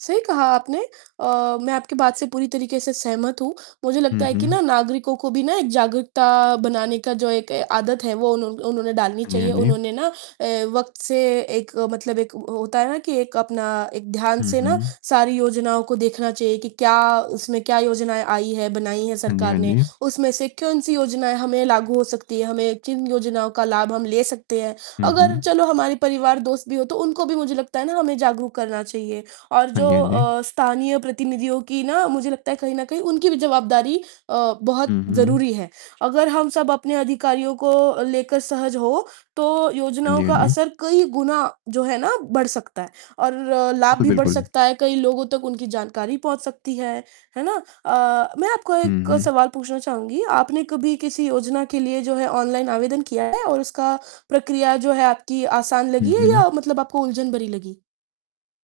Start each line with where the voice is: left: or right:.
right: सही कहा आपने। अ, मैं आपकी बात से पूरी तरीके से सहमत हूँ। मुझे लगता
left: हुँ,
right: है कि
left: हुँ।
right: ना, नागरिकों को भी ना, एक जागरूकता बनाने का जो एक ए आदत है, वो उन्हों उन्होंने डालनी
left: हाँ जी, हाँ
right: चाहिए।
left: जी।
right: उन्होंने ना अ, वक़्त से एक मतलब एक अ, होता है ना कि एक अपना एक ध्यान
left: हुँ,
right: से ना,
left: हुँ।
right: सारी योजनाओं को देखना चाहिए कि क्या उसमें क्या योजनाएँ आई हैं, बनाई हैं
left: हाँ जी,
right: सरकार
left: हाँ
right: ने।
left: जी।
right: उसमें से कौन-सी योजनाएँ हमें लागू हो सकती हैं, हमें किन योजनाओं का लाभ हम ले सकते हैं।
left: हुँ,
right: अगर
left: हुँ।
right: चलो हमारे परिवार-दोस्त भी हों, तो उनको भी, मुझे लगता है ना, हमें जागरूक करना चाहिए और
left: हाँ
right: जो
left: जी, हाँ जी।
right: अ, स्थानीय प्रतिनिधियों की ना, मुझे लगता है, कहीं न कहीं उनकी भी जवाबदारी अ, बहुत
left: हुँ, हुँ।
right: ज़रूरी है। अगर हम सब अपने अधिकारियों को अ, लेकर सहज हों, तो
left: हाँ
right: योजनाओं
left: जी, हाँ
right: का
left: जी।
right: असर कई गुना, जो है ना, बढ़ सकता है, और लाभ
left: बिल्कुल,
right: भी बढ़
left: बिल्कुल।
right: सकता है, कई लोगों तक उनकी जानकारी पहुँच सकती है। है ना? अ, मैं आपको
left: हुँ,
right: एक
left: हुँ।
right: सवाल पूछना चाहूँगी। आपने कभी किसी योजना के लिए, जो है, ऑनलाइन आवेदन किया है और उसका प्रक्रिया, जो है आपकी, आसान
left: हुँ,
right: लगी है
left: हुँ।
right: या मतलब आपको उलझन भरी लगी?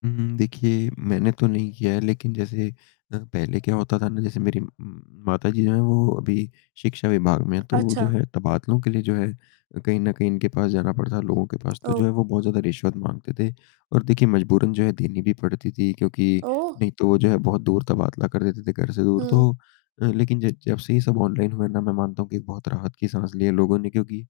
left: हुँ, हुँ, देखिए, मैंने तो नहीं किया है, लेकिन जैसे अ, पहले क्या होता था ना, जैसे मेरी उम, माता जी जो हैं, वो अभी शिक्षा विभाग में हैं। तो वो, जो
right: अच्छा।
left: है, तबादलों के लिए, जो है अ, कहीं न कहीं इनके पास जाना पड़ता है, लोगों के पास। तो जो
right: ओह!
left: है, वो बहुत ज़्यादा रिश्वत माँगते थे, और देखिए, मजबूरन जो है, देनी भी पड़ती थी, क्योंकि
right: ओह!
left: नहीं तो वो, जो है, बहुत दूर तबादला कर देते थे, घर से दूर।
right: हुँ।
left: तो अ, लेकिन ज जब से ये सब ऑनलाइन हुए ना, मैं मानता हूँ कि एक बहुत राहत की साँस ली है लोगों ने, क्योंकि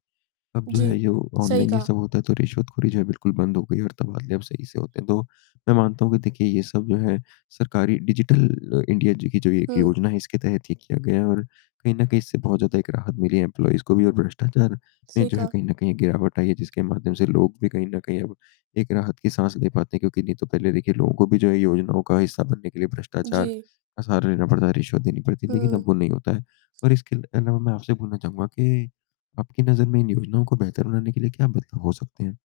left: अब जो
right: जी।
left: है, यो
right: सही
left: ऑनलाइन ही
right: कहा।
left: सब होता है तो रिश्वतखोरी, जो है, बिल्कुल बंद हो गई और तबादले अब सही से होते हैं। तो मैं मानता हूँ कि देखिए, ये सब जो है, सरकारी डिजिटल अ, इंडिया जी की जो ये 1
right: हुँ।
left: योजना है, इसके तहत ये किया गया है और कहीं न कहीं, इससे बहुत ज़्यादा एक राहत मिली है एम्प्लॉइज़ को भी, और भ्रष्टाचार में,
right: सही
left: जो है,
right: कहा।
left: कहीं न कहीं गिरावट आई है, जिसके माध्यम से लोग भी कहीं न कहीं अब एक राहत की साँस ले पाते हैं, क्योंकि नहीं तो पहले, देखिए, लोगों को भी, जो है, योजनाओं का हिस्सा बनने के लिए भ्रष्टाचार
right: जी।
left: का सहारा लेना पड़ता, रिश्वत देनी पड़ती लेकिन
right: हुँ।
left: अब वो नहीं होता है, और इसके अलावा मैं आपसे ये पूछना चाहूँगा कि आपकी नज़र में इन योजनाओं को बेहतर बनाने के लिए क्या बदलाव हो सकते हैं?